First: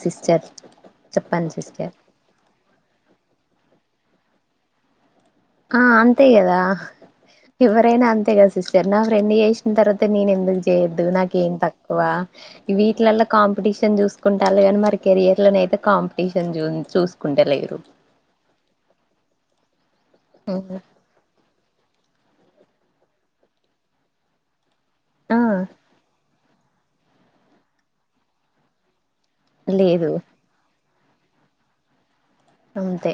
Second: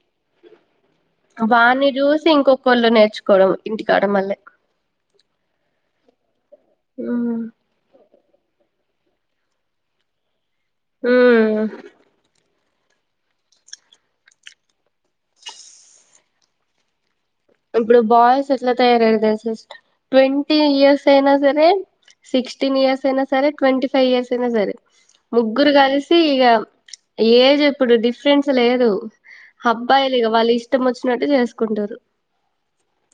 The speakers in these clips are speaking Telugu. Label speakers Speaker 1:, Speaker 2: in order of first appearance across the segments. Speaker 1: సిస్టర్ చెప్పండి
Speaker 2: వాన్ని
Speaker 1: సిస్టర్
Speaker 2: చూసి ఇంకొకలు నేర్చు కోవడం ఇంటికడ మలే
Speaker 1: ఆ అంతే కదా ఎవరైనా అంత్ అంతే కదా సిస్టర్ నా ఫ్రెండ్ చేసిన్ తర్వాత నేను ఎందుకు చేయద్దు నాకేం
Speaker 2: మ్మ్
Speaker 1: తక్కువ. విట్లలాల్ల కాంపిటీషన్ చూసుకుంటాలు గానీ మరి కెరియర్ లోనైతే కాంపిటీషన్ చూ చూస్
Speaker 2: ఇప్పుడు బాయ్స్ ఎట్లా తయారయయ్యారు తెల్సా సిస్టర్ ట్వంటీ ఇయర్స్ అయినా సరే సిక్స్టీన్ ఇయర్స్ అయినా, సరే ట్వంటీఫైవ్ ఇయర్స్ అయినా సరే
Speaker 1: ఆ
Speaker 2: ముగ్గురు కలిసి ఇగ ఏజ్ ఎప్పుడు డిఫరెన్స్ లేదు
Speaker 1: లేదు
Speaker 2: అబ్బాయిలు ఇగ వాళ్ళు ఇష్ ఇష్టం వచ్చినట్టు చేస్కుంటూరు.
Speaker 1: అంతే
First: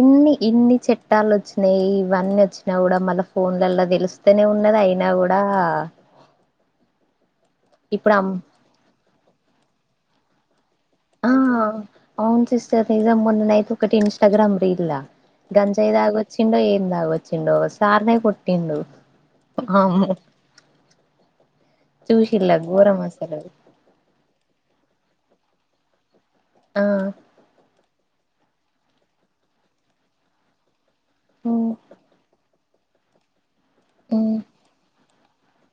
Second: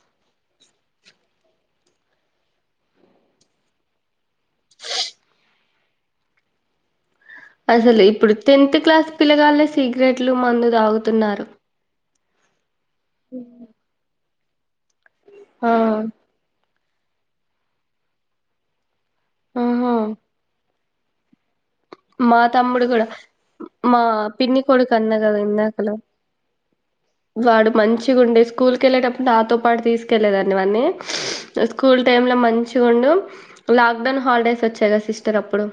Speaker 1: ఇన్ని ఇన్ని చట్టాలు వచ్ నేయి ఇవన్ని వచ్చినా కూడా మల్ల ఫోన్లలా తెలుస్తేనే ఉన్నది. అయినా కూడా
Speaker 2: అసలు ఇప్పుడు టెన్త్ క్లాస్ పిల్లగాల్లె సిగరెట్లు, మందు
Speaker 1: ఆ
Speaker 2: తాగుతున్నారు.
Speaker 1: అవును సిస్టర్ నిజం మొన్ననయితే ఒకటి ఇంస్టాగ్రామ్ రీల్లా
Speaker 2: ఆ
Speaker 1: గంజాయి దాగి వచ్చిండో ఏద్ దాగా వచ్చిండో సార్నె కోట్టిండు అమ్
Speaker 2: ఆహా మా తమ్ముడు కూడా
Speaker 1: అసలు
Speaker 2: మా పిన్ని కొడుక్ సన్న కదా ఇందాకలో
Speaker 1: ఆ
Speaker 2: వాడు మంచిగ ఉండే స్కు కూల్ కి ఎల్లెటపుడు నాతో పాటు తీస్కెలేదాన్ని వాన్ని
Speaker 1: ఉమ్,
Speaker 2: స్కూల్ టైమ్ లో మంచి సి ఉండు లాక్ డౌన్
Speaker 1: ఉమ్,
Speaker 2: హాలిడేస్ వచ్చాయి కద సిస్టర్ అప్పుడు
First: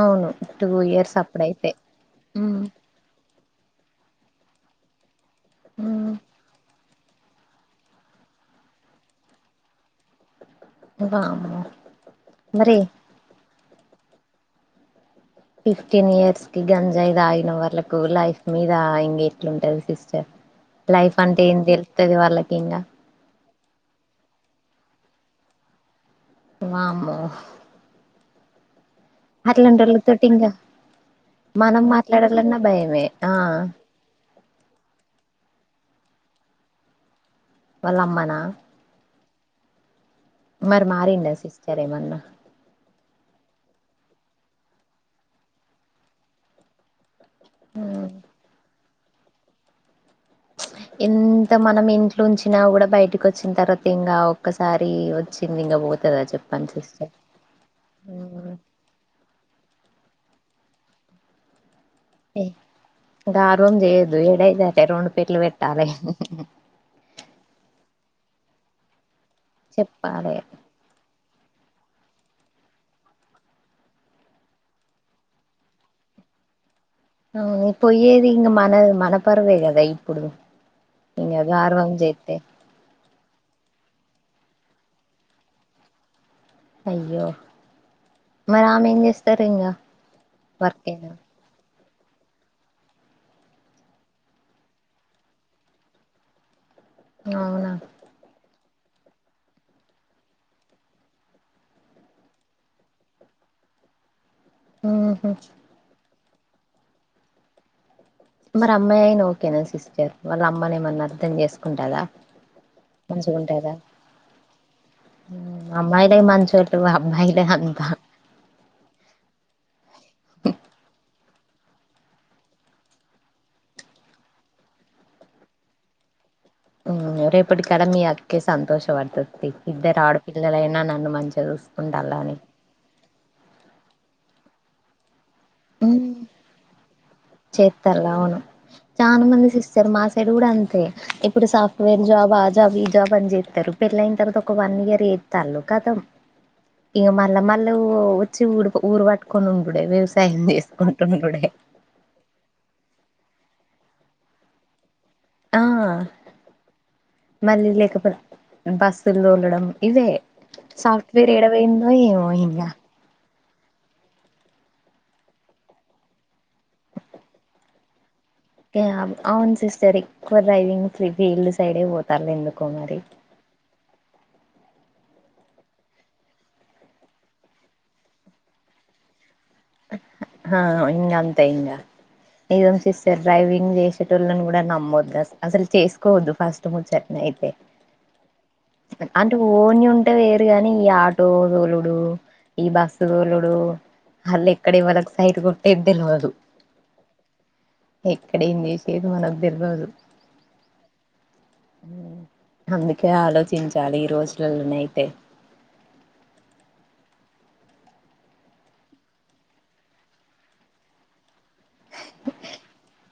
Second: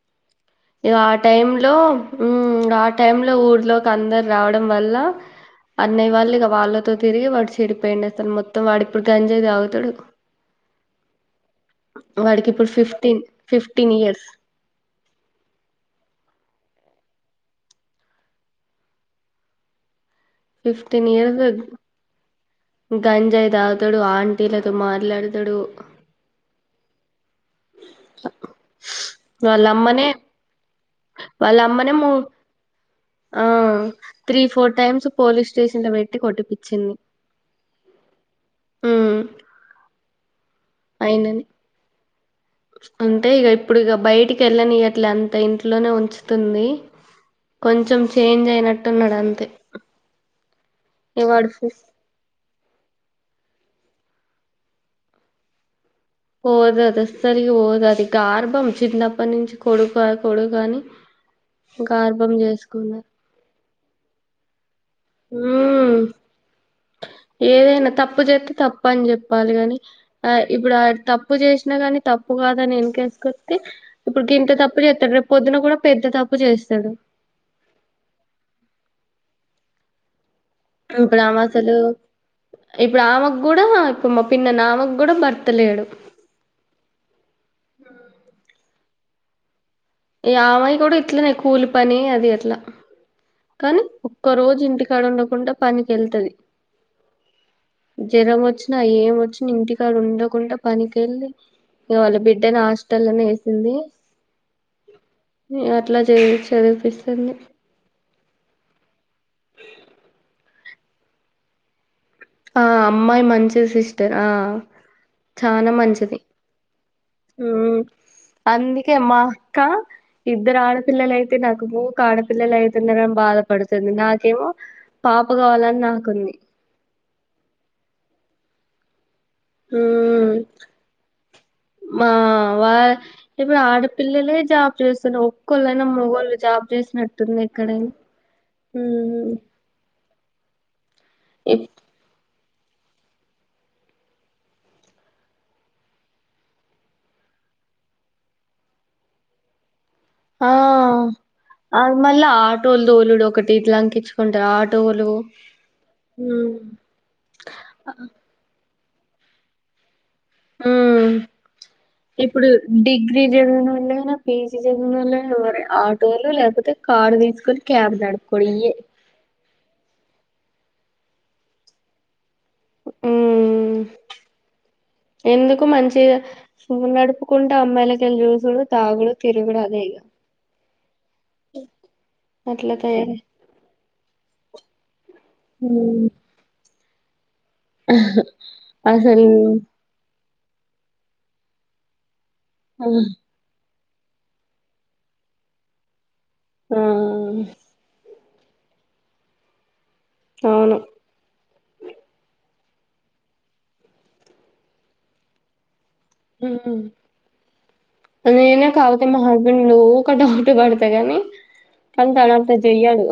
Speaker 1: అవును టూ
Speaker 2: ఇగ
Speaker 1: ఇయర్స్
Speaker 2: ఆ
Speaker 1: అప్పుడైతే
Speaker 2: టైంలో
Speaker 1: ఉమ్,
Speaker 2: హ్మ్ ఆ టైమ్ లో ఊర్లోకి అందరు రావడం వల్ల
Speaker 1: ఉమ్,
Speaker 2: అన్నయ వాల్లిగా వాళ్ళు తో తిరిగి వాడు చెడిపోయిండుసలు మొత్తం వాడిప్పుడు గంజాయి తాగుతడు.
Speaker 1: వామ్మో
Speaker 2: వాడికి ఇప్పుడు
Speaker 1: మరి
Speaker 2: fifteen, fifteen years
Speaker 1: fifteen years కి గంజాయి తాగిన వాళ్ళకు లైఫ్ మీద ఇగ ఎట్లుంటది సిస్ట
Speaker 2: ఫిఫ్టీన్
Speaker 1: లైఫ్
Speaker 2: ఇయర్స్
Speaker 1: అంటే ఏం తెలుత్తది వాళ్ళకి ఇంగా
Speaker 2: గంజాయి తాగుతాడు, ఆంటీలతో మాట్లాడతాడు.
Speaker 1: వామ్మో
Speaker 2: అక్కుమ్
Speaker 1: అట్లాంటోళ్లతోటి ఇంకా
Speaker 2: వాళ్ళ అమ్మనే ము ఆ three, four times police station లో పెట్టి కొట్టిపించింది.
Speaker 1: వాళ్లమ్మనా మరి మారిండా
Speaker 2: ఆయనని
Speaker 1: సిస్టర్ ఏమన్న?
Speaker 2: అంటే ఇగ ఇప్పుడు ఇగ బైటికిలేనియట్లే అంత ఇంట్లోనే ఉంచుతుంది. కొంచెం చేంజ్ అయినటున్నాడు అంతే.
Speaker 1: హ్మచ్
Speaker 2: ఇగ వాడు
Speaker 1: ఎంత
Speaker 2: ఫు-
Speaker 1: మనం ఇంట్లోంచిన కూడా బైటిక్ కొచ్చిన తర్వాత ఇంగ ఒక్కసారి వచ్చింది ఇంగ బొద్
Speaker 2: పోదది అసలుకి పొదది గర్భమ్ చిన్నప్పటి నుంచి కొడుకు ఆన్ పోడు గాని ఇంకా గర్భమ్ చేసుకున్న
Speaker 1: గర్భమ్ చేయద్దు ఏద్ అయితే అది రెండు పేట్లు పెట్టాలె.
Speaker 2: ఉమ్ ఏదైనా తప్పు చేస్తే తప్పు అని చెప్పాలి గని ఆ
Speaker 1: చెప్పాలి
Speaker 2: ఇప్పుడు ఆ తప్ తప్పు చేసినా గని తప్పు కదాని వెనకేసుకొత్తే ఇప్పుడు గింత తప్పు చేస్తాడు రేపు పొద్దున కూడా పెద్ద తప్పు తప్పు చేస్తాడు
Speaker 1: ఔన పొయ్యేది ఇంగ మన మనపరువే గదా ఇప్పుడు. ఇంకా
Speaker 2: ఇప్పుడమసలూ
Speaker 1: గర్వం చేస్తే
Speaker 2: ఇప్పుడామ గుడా ఇప్పు మా పిన్న నామక్ గుడా భర్తలేడు
Speaker 1: అయ్యో మరి ఆమెంజేస్తారు ఇంగా
Speaker 2: ఇగ ఆమై కూడా ఇట్లనే కూలి పని అది అట్లా కానీ ఒక్క రోజు ఇంటికాడ ఉండకుండా పనికెళ్తది
Speaker 1: అవునా
Speaker 2: నా ఏమొచ్చిన ఇంటికాడుండకుండా పనికెళ్లి ఇగ వాళ్ళ బిడ్డని హస్టల్లోనే వేసింది ఇగ అట్లా జేయి చదివిపిస్తుంది
Speaker 1: మరమ్మాయైన ఐనా ఓకేనా సిస్టర్ వాళ్ళమ్మనేమన్నా అర్థం జేస్కుంటదా
Speaker 2: ఆ అమ్మాయ్ మంచిది సిస్టర్ ఆ
Speaker 1: ఉమ్
Speaker 2: చానా
Speaker 1: అమ్మాయిలే
Speaker 2: మంచిది
Speaker 1: మంచోళ్ళు అబ్బాయిలే
Speaker 2: ఉమ్
Speaker 1: అంతా
Speaker 2: అంద్ కె మా అక్క ఇద్దరాడపిల్లలైతే నాకు ఊక ఆడపిల్లలైతున్నరని బాదపడుతది నాకేమో పాప గావాలని నాకుంది
Speaker 1: ఉమ్ రేపటికడ మీ అక్కే సంతోష పడ్తద్
Speaker 2: మ్మ్
Speaker 1: ఇద్దరాడపిల్లలైనా నన్ను మంచిగా జూస్కూంటాల్లనీ
Speaker 2: ఇప్పుడాపిల్లలే జాబ్ జెస్తున్నారు ఒక్ ఒక్కోళ్లైనా మొగోళ్ళు జాబ్ జేస్నట్టుందా ఎక్కడైనా
Speaker 1: చేత్తల్ల
Speaker 2: ఉమ్ ఉమ్
Speaker 1: పెరుగుడు అంతే ఇప్పుడు సాఫ్ట్వేర్ జాబ్ ఆజ్ జాబ్ ఈ జాబ్ అని జేత్తరూ పెళ్లెయింతరత ఒక్క వన్ ఇయర్ జేత్తాల్లు కథం ఇగ మళ్ళా మళ్ళో ఒచ్చి ఉడ్ ఊర్ వట్టుకొని ఉండుడే వేస్
Speaker 2: ఆ అ మళ్ళా ఆటోల్ దోలుడొకటి ఇట్లాంకిచ్చుకుంటా ఆటోలు
Speaker 1: ఆ మళ్ళీ లేకపల్ బస్సుల్దోడడం ఇవే
Speaker 2: మ్మ్
Speaker 1: సాఫ్ట్వేర్ ఏడవోయిందో ఏమో ఇంగా
Speaker 2: నోళ్ళైనా పిజి చదివినోళ్ళైనా ఎవరైనా ఆటోలు లేపోతే కార్ తీస్కుని క్యాబ్ నడ్ప్
Speaker 1: త్తే ఆగు ఔన్ సిస్టరీ ఎక్కువ డ్రైవింగ్ ఫీ-ఫీల్డ్ సైడే వోతార్రు ఎందుకో మరి
Speaker 2: హ్మ్ ఎందుకు మంచిగా సూనడుపుకుంటా అమ్మాయిలకెల్ జూసుడు తాగుడు తిరుగుడు అదే ఇగ
Speaker 1: హ ఇంగంతే ఇంగా
Speaker 2: అట్లా
Speaker 1: నిజం
Speaker 2: తయారై
Speaker 1: సిస్టర్ డ్రైవింగ్ జేసెటోళ్లని గుడా నమ్ నమ్మెద్ అస్ అసల్
Speaker 2: ఉమ్
Speaker 1: చేస్కోద్దు ఫస్ట్ ముచైట్నైతే
Speaker 2: అసలు
Speaker 1: అంటే ఓన్ యుంటే వేర్ గాని ఈ ఆటో దోలుడు ఈ
Speaker 2: ఆ
Speaker 1: బస్సు దోలుడు హల్లే ఎక్కడి ఎవలికి సైట్ గొట్టెద్దెల్వదు
Speaker 2: హ్మ్మ్
Speaker 1: ఎక్కడేం జేసేద్ మనకి తెల్వదు
Speaker 2: ఆవును
Speaker 1: అందుకే ఆలోచించాలి ఈ రోజులల్లోనైతే
Speaker 2: ఉమ్ నేనా కాపోతే మా హస్బెండ్ ఊక డౌట్ పడ్తా గానీ కానీ తనట్ల జేయ్యడు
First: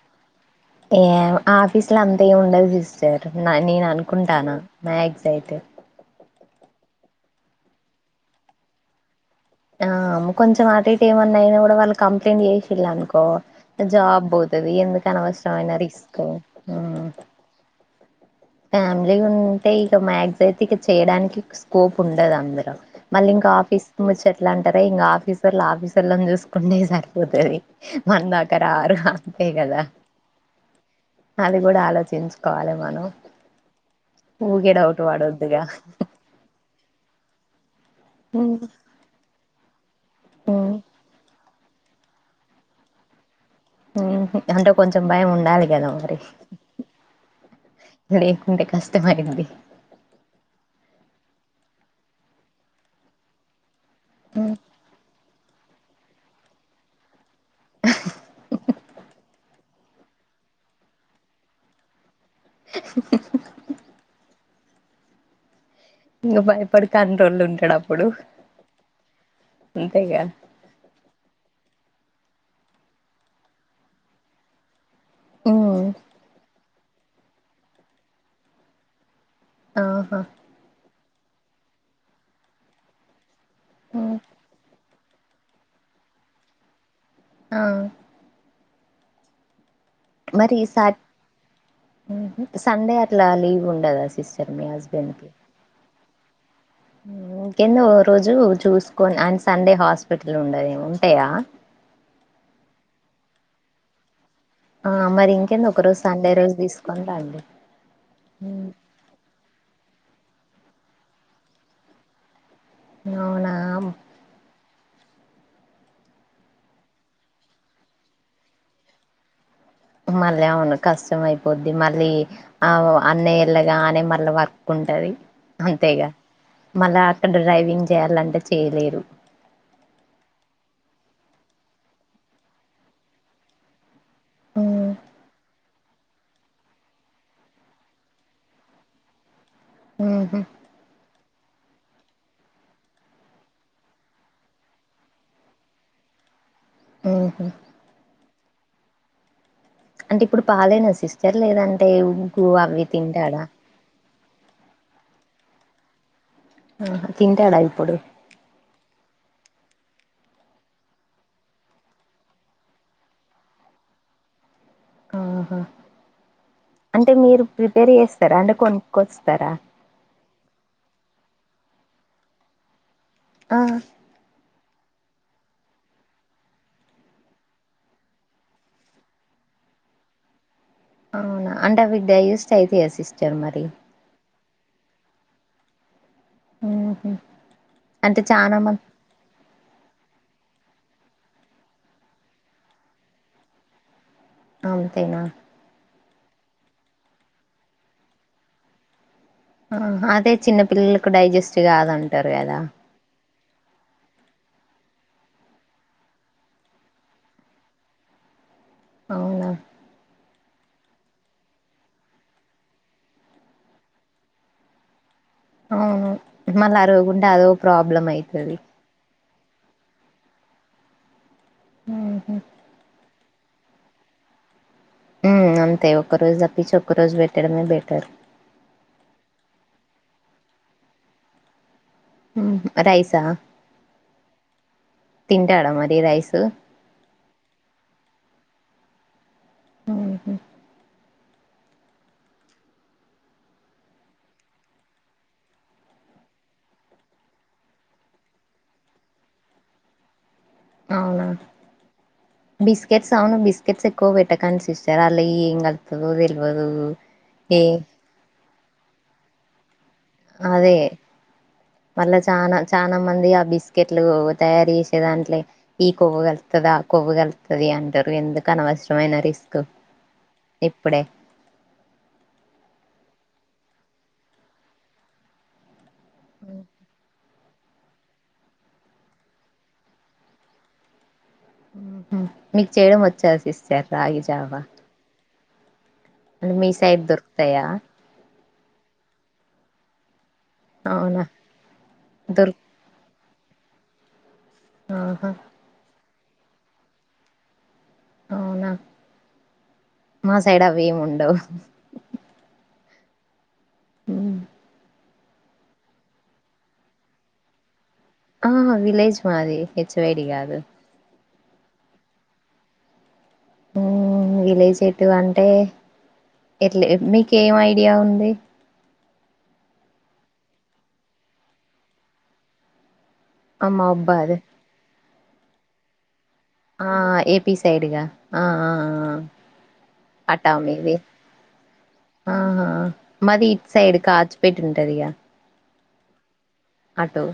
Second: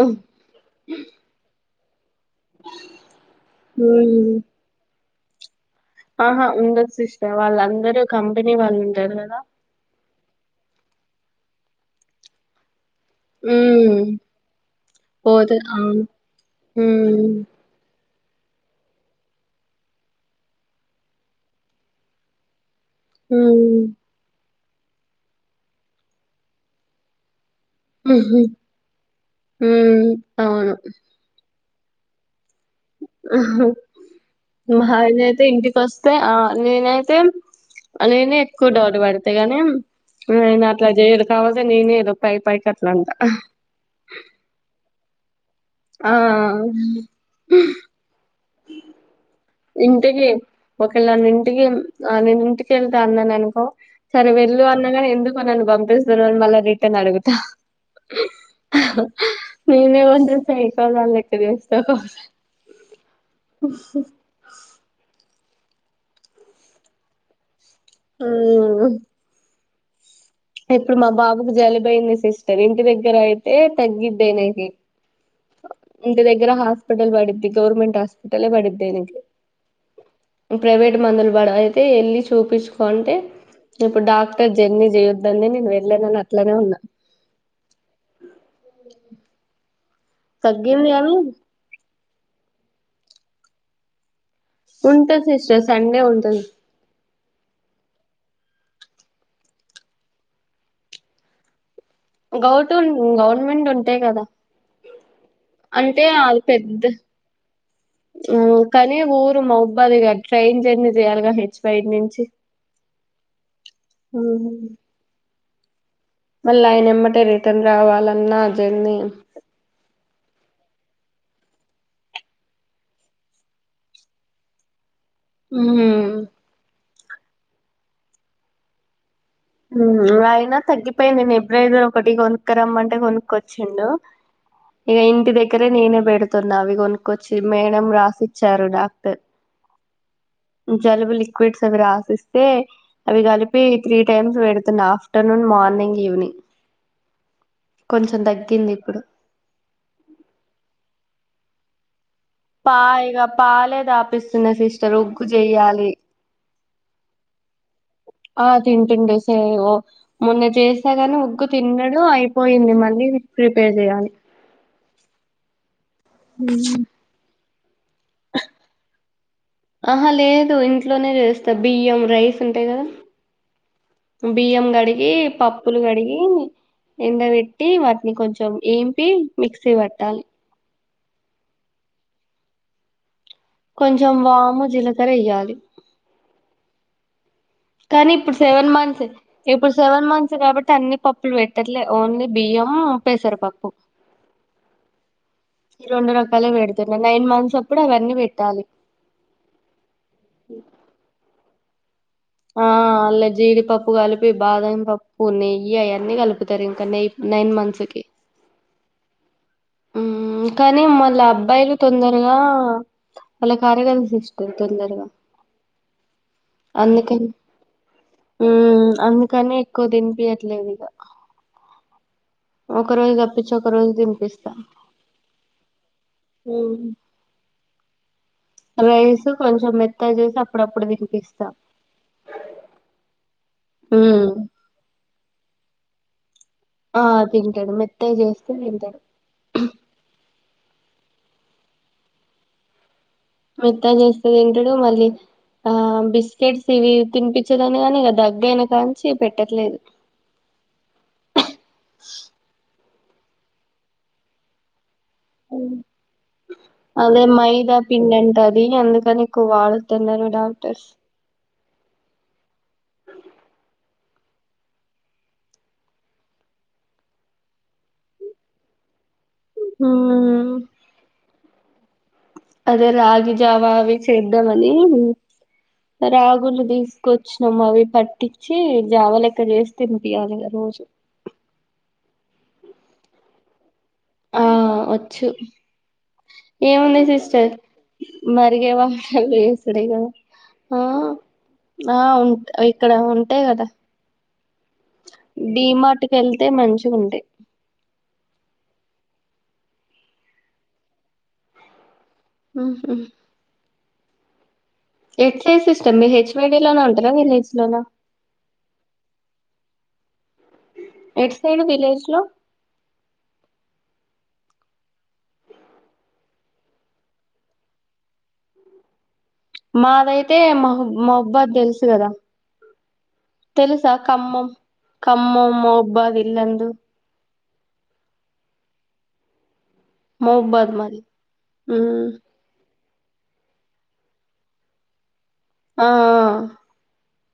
Speaker 1: ఏమొ ఆఫీస్ల అంతేముండదు సిస్టర్ న నేననుకుంటాన్నా మాక్స్ తైతే
Speaker 2: ఆహా ఉండద్ సిస్టర్ వాళ్లందరూ కంపెనీ వాళ్ళుంటారు గదా
Speaker 1: ఆ అమ్మ కొంచమాటీటేమన్నైనా గూడ వాళ్ళు కంప్లైంట్ జెషి పిల్లన్కో
Speaker 2: హ్మ్.
Speaker 1: జాబ్ బోతది
Speaker 2: పోతది.
Speaker 1: ఎందుకనవసరవైన
Speaker 2: అవును.
Speaker 1: రిస్క్
Speaker 2: హ్మ్.
Speaker 1: ఫ్యామిలీ ఉంటే ఇక మ్యాక్స్ అయితే ఇక చేయడానికి స్కోప్ ఉండదు అందులో మళ్ళీ ఇంకా ఆఫీస్
Speaker 2: హ్మ్.
Speaker 1: ముచ్చట్లు అంటార ఇంకా ఆఫీసర్ల ఆఫీసొళ్ళని చూసుకుంటే సరిపోతది మందాకారరు అంతే కదా
Speaker 2: హ్మ్. అవును.
Speaker 1: అది కూడా ఆలోచించుకోవాలి మనం
Speaker 2: ఆహ్
Speaker 1: ఊకే
Speaker 2: మ
Speaker 1: డౌట్
Speaker 2: ఆయనైతే
Speaker 1: పడొద్దుగా
Speaker 2: ఇంటికి వస్తే ఆ నేనైతే నేనే ఎక్కువ డౌట్ పడతా గానీ నేను అట్లా చేయరు కావ నేనే ఏదొ పై పై కట్లా అంట
Speaker 1: అంటే కొంచెం భయం ఉండాలి కదా
Speaker 2: ఆ!
Speaker 1: మరి ఇ అంటే కష్టమైంది
Speaker 2: పిల్లాడ్నీ ఇంటికి ఆ నేను ఇంటికి వెళ్తా అన్నాననుకో సరే వెళ్ళు అన్నాగాని ఎందు మ నన్ను పంపిస్తరు మళ్ళ రిటర్న్ అడుగుతా నేనే కొంచ్రం సైకో దాని లెక్క చేస్తా ఒకోసారి
Speaker 1: ఇంకా భయపడి కంట్రోలో ఉంటాడు అప్
Speaker 2: ఉ మ్
Speaker 1: అంతే గా
Speaker 2: ఇప్పుడు మా బాబుకు జలుబుయింది సిస్టర్ ఇంటి దగ్గర అయితే తగ్గిద్దేనేకి
Speaker 1: ఉమ్
Speaker 2: ఇంటి దగ్గర హాస్పిటల్ పడిద్ది గవర్నమెంట్ హాస్పిటలే పడిద్ది ఆయనకి
Speaker 1: ఆహా
Speaker 2: ప్రైవేట్ మందులు పడవ్ ఐతే వెళ్ళి చూపించుకో అంటే ఇప్పుడు డాక్టర్ జర్నీ చెయ్ దందే నేను వెళ్ళను అట్లనే ఉన్నా
Speaker 1: ఆ మరి సా
Speaker 2: తగ్గింది కానీ
Speaker 1: సండే అట్లా లీవ్ ఉండదా సిస్
Speaker 2: ఉంటది సిస్టర్ సండే ఉంటుం
Speaker 1: ఇంకేంన్నో ఓ రోజు చూసుకోని అండ్ సండే హాస్పిటల్ ఉండయి ఉంటాయా
Speaker 2: గౌటు గవర్నమెంట్ ఉంటాయి కదా
Speaker 1: ఆ మరి ఇంకేంది ఒక రోజు
Speaker 2: అంటే అ
Speaker 1: సండే రోజు
Speaker 2: పెద్ద
Speaker 1: తీసుకొని రండి
Speaker 2: ఉ కానీ ఊర్ రు మోబదిగా ట్రైన్ జర్నీ చేయాలిగా హెచ్ వైడ్ నుంచి
Speaker 1: అవునా
Speaker 2: ఉ మళ్ళీ ఆయన ఎమ్మటే రిటర్న్ రావాలన్నా జర్నీ
Speaker 1: మళ్ళీ అవును కష్టం అయిపోద్ది మళ్ళీ ఆ అన్నయ ఎల్ళగానే మళ్ళీ వర్క్ ఉంటది
Speaker 2: ఉమ్
Speaker 1: అంతేగా మళ్ళ అక్కడ డ్రైవింగ్ చేయాలంటే చేయలేరు
Speaker 2: ఉ అయినా తగ్గిపోయింది నేబరెరర్ ఒకటి కొనుక్క రమ్మంటే కొనుక్కొచ్చిండు ఇగ ఇంటి దగ్గరే నేనే పెడుతున్నా అవి కొనుక్కొచ్చి మేడం రాసిచ్చారు డాక్టర్
Speaker 1: ఊహు
Speaker 2: జలుబు లిక్విడ్స్ అవి రాసిస్తే అవి కలిపి త్రీ టైమ్స్ పెడుతున్నా ఆఫ్టర్నూన్ మార్నింగ్ ఈవినింగ్
Speaker 1: ఉ హు
Speaker 2: కొంచెం తగ్గింది ఇప్పుడు
Speaker 1: అంటే ఇప్పుడు పాలేనా సిస్టర్ లేదంటే అవి
Speaker 2: పాయిగా
Speaker 1: తింటాడా
Speaker 2: పాలే దాపిస్తున్నా సిస్టర్ ఉగ్గు చెయ్యాలి
Speaker 1: అ హా తింటాడ ఇపుడు
Speaker 2: ఆ తింటుండు సే ఓ మొన్న చేశాగాని ఉగ్గు తిన్నడు అయిపోయింది మళ్ళీ ప్రిపేర్ చేయాలి
Speaker 1: ఆహా
Speaker 2: ఉమ్
Speaker 1: అంటే మీరు ప్రిపేర్ చేస్తారా అండి కొనుక్కొస్తారా
Speaker 2: ఆహా లేదు ఇంట్లోనే చేస్తా బియ్యం రైస్ ఉంటాయి కదా
Speaker 1: ఆ
Speaker 2: బియ్యం కడి గి పప్పులు కడిగి ఎండ పెట్టి వాటిని కొంచెం ఏంపి మిక్సీ పట్టాలి.
Speaker 1: అవునా అంటె అవి డైజెస్ట్ అయితయా సిస్
Speaker 2: కొంచెం వాము జీలకర్ర ఎయ్యాలి.
Speaker 1: ఉమ్.
Speaker 2: కానీ ఇప్పుడు సెవెన్ మంత్స్ ఇప్పుడు సెవెన్ మంత్స్. కాబట్టి అన్ని పప్పులు పెట్టట్లే ఓన్లీ బియ్యం పెసరు పప్పు.
Speaker 1: అంతేనా.
Speaker 2: రెండు రకాలవి పెడుతున్నారు నైన్ మంత్స్ అప్పుడు అవన్నీ పెట్టాలి.
Speaker 1: ఆహా అదే చిన్న పిల్లలకు డైజెస్ట్ కాదాండి.
Speaker 2: ఆహ్ అండ్ల జీడిపప్పు కలిపి బాదం పప్పు. పూ నెయ్యి అయన్నీ కలుపుతారు ఇంకా నైన్ మంత్స్ కి.
Speaker 1: అవునా.
Speaker 2: ఉమ్ కానీ మళ్ళీ అబ్బాయిలు తొందరగా. వాళ్లకు అరగదు సిస్టర్ తొందరగా.
Speaker 1: అవును మళ్ళీ అరగకుంటే
Speaker 2: అందుకని
Speaker 1: అదో ప్రాబ్లం అయితది.
Speaker 2: కానీ ఎక్కువ తినిపియట్లేదు ఇగ.
Speaker 1: ఉమ్.
Speaker 2: ఒక రోజు తప్పించి ఒక రోజు తిన్పిస్త్.
Speaker 1: ఉమ్ అంతే ఒక్క రోజు తప్పించి ఒక్క రోజు పెట్టడమే బెటర్.
Speaker 2: రైస్ కొంచెం మెత్తగ చేసి అప్పుడప్పుడు తిన్పిస్తా.
Speaker 1: రైసా.
Speaker 2: ఉమ్.
Speaker 1: తింటాడ మరి రైస్.
Speaker 2: ఆహ్ తింటాడు మెత్తగ చేస్తే తింటడు.
Speaker 1: ఉహు
Speaker 2: మెత్తగ చేస్తే తింటాడు మళ్ళీ. ఆహ్ బిస్కెట్స్ ఇవి తినిపించెదని కాని ఇగ దగ్గేనకాంచి పెట్టట్లేదు.
Speaker 1: అవునా బిస్కెట్స్ అవును బిస్కెట్స్ ఎక్కువ పెట్టకండి సిస్టర్. జరా అండ్ల ఏం కాల్పుతారో తెల్వదు ఎం.
Speaker 2: ఇగ అందుకని ఎక్కువ వాడొద్దు.
Speaker 1: అదే మళ్ళా చానా చనా మంది ఆ బిస్కెట్. ఇట్లు తయారు చేసేదంట్లే ఈ కొవ్వు కలుత్తది ఆ కొవ్వు కలుత్తది అంటారు ఎందుకు అనవసరం. ఏమైన రిస్క్
Speaker 2: హ్మ్
Speaker 1: ఇప్పుడే.
Speaker 2: అదే రాగి జావా అవి చేద్దామని రాగులు విసుకొస్. వషము అవి పట్టించి జావ లెక్క చేసి తినిపియాలిగా రోజు.
Speaker 1: మీకు చేయడం వచ్చా సిస్టర్ రాగి
Speaker 2: ఆ
Speaker 1: జావా.
Speaker 2: వచ్చు
Speaker 1: అంటే మీ
Speaker 2: ఏముంది
Speaker 1: సైడ్
Speaker 2: సిస్టర్
Speaker 1: దొరుకుతాయా
Speaker 2: మర్. ఆహ్
Speaker 1: అవునా
Speaker 2: ఆహ్ ఉం
Speaker 1: దొరుకు
Speaker 2: ఇక్కడ ఉంట్ అంతే గదా.
Speaker 1: ఆహా.
Speaker 2: వెళ్తే మంచిగుంటాయి.
Speaker 1: అవునా మా సైడ్ అవి ఏమి ఉండవు.
Speaker 2: ఉహు.
Speaker 1: ఉమ్.
Speaker 2: ఎట్లే సిస్టమ్ మీరు హెచ్వైడి లోన ఉంటారా విలేజ్ లోన.
Speaker 1: ఆహ్ విలేజ్ మాది హెచ్వైడి గాదు.
Speaker 2: ఎట్ సైడ్ విలేజ్ లో.
Speaker 1: ఉమ్ విలేజ్ ఏంటివి అంటే. ఎట్ల మీకు ఏం ఐడియా ఉంది
Speaker 2: మాదైతే మహబ్ మహబ్బాద్ తెలుసు గదా తెలుసా
Speaker 1: అమ్మబాద్
Speaker 2: కమ్మం కమ్మంమహాబ్బాలీ
Speaker 1: ఆ ఏపీ సైడ్గా ఆ ఆ అటా
Speaker 2: మహబాద్
Speaker 1: మీది
Speaker 2: మాది మ్మ్
Speaker 1: ఆహ్. మాది ఇట్ సైడ్ కాజీపేట్ ఉంటది.
Speaker 2: ఆహ్.
Speaker 1: ఆటో.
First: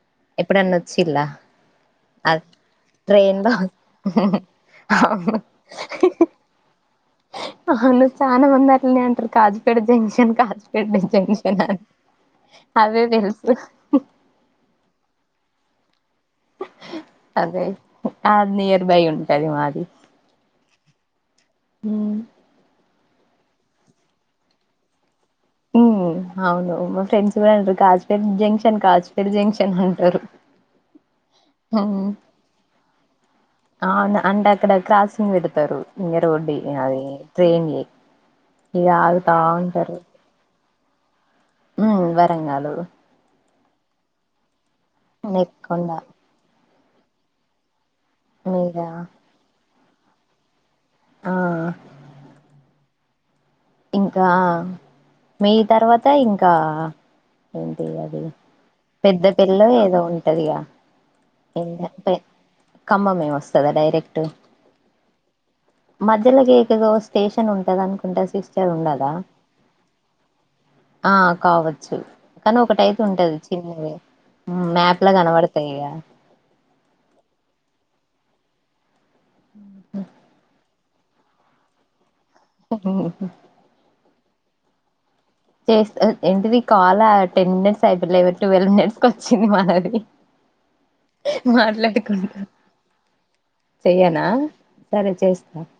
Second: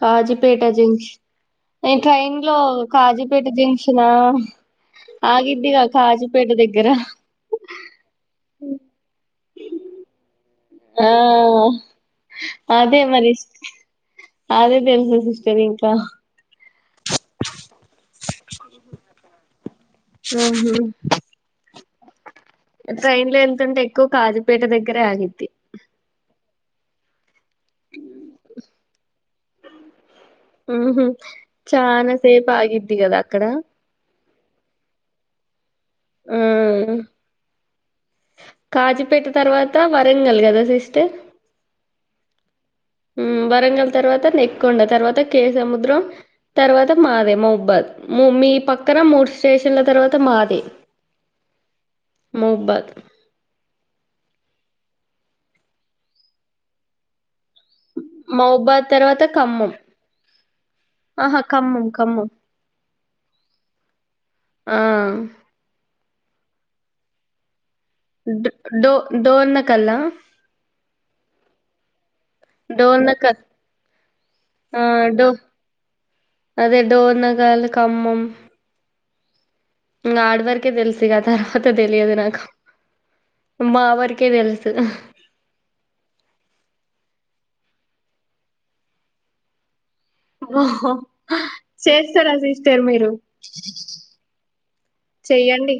Speaker 2: కాజిపేట జెంక్షన్ ఇంకా
Speaker 1: అ
Speaker 2: ఇండ్లో
Speaker 1: ట్రైన్
Speaker 2: కాజిపేట
Speaker 1: లో
Speaker 2: జెంక్షనా ఆగిద్దిగా కాజుపేట దగ్గర
Speaker 1: అవును చాన మంది అట్లనే అంటారు కాజుపేట జంక్షన్ కాజు
Speaker 2: ఆ అదే మరి అదే తే ఎంది సిస్టర్కా
Speaker 1: అదే ఆ నియర్బై ఉంటది మాది
Speaker 2: ఆహ్
Speaker 1: ఉమ్
Speaker 2: ట్రైన్ లో ఏళ్తుంటే ఎక్కువ కాజుపేట దగ్గరే ఆగిది
Speaker 1: ఉమ్ అవును మా ఫ్రెండ్స్ కూడా అంటారు కాజుపేట జంక్షన్ కాజ్పేట్ జంక్షన్ అంటారు
Speaker 2: ఉహు
Speaker 1: హ్మ్
Speaker 2: చానాసేపు ఆగిద్ది గదా అక్కడ
Speaker 1: అవును అంటే అక్కడ క్రాసింగ్ పెడ్తారు ఇగ
Speaker 2: ఆ
Speaker 1: రోడ్డి అది ట్రైన్ ఇగా ఆగుతా ఉంటారు
Speaker 2: తే
Speaker 1: ఉమ్ వరంగాలు
Speaker 2: ఉమ్ వరంగల్ తర్వాత నేక్కోండ తర్వాత
Speaker 1: నెక్కొండ
Speaker 2: కేసముద్రం తర్వాత మాదే ముబ్బల్ మీ
Speaker 1: మీద
Speaker 2: పక్కన మూడు స్టేషన్ల తర్వాత మాదే
Speaker 1: ఆ
Speaker 2: మహబ్బల్
Speaker 1: ఇంకా మే తర్వాత ఇంకా ఏంటి అది
Speaker 2: మహబాద్ తర్వాత
Speaker 1: పెద్దపెల్లో
Speaker 2: ఖమ్మం
Speaker 1: ఏదో ఉంటదిగా
Speaker 2: ఆహా కమ్మం కమ్మం
Speaker 1: కమ్మమే ఓస్తదా డైరెక్ట్
Speaker 2: ఆ
Speaker 1: మధ్యలోకి ఏదో స్టేషన్ ఉంటందనుకుంట సిస్
Speaker 2: డో డో డోర్నకల్లా
Speaker 1: ఆ కావచ్చు కానీ ఒకటైతుంటది
Speaker 2: డోర్నకల్
Speaker 1: చిన్నీది ఉ
Speaker 2: ఆ
Speaker 1: మ్యాప్లా
Speaker 2: డో
Speaker 1: కనబడతాయిక
Speaker 2: అదే డోర్నకాల కమ్మం ఇహ్ ఆడ వరకే తెల్సిగా తర్వాత తెలియదు నాకు వర్కే తెలుసు
Speaker 1: చేస్తె ఏంటిది కాల టెన్ మినిట్స్ అయిపోలే ట్వెల్ మినిట్స్ ఓచ్చింది మనది
Speaker 2: ఆ చేస్తార
Speaker 1: మాట్లాడుకుంటూ
Speaker 2: సిస్టర్ మీరు
Speaker 1: చెయ్యనా సరే చేస్తా
Speaker 2: చెయ్యండి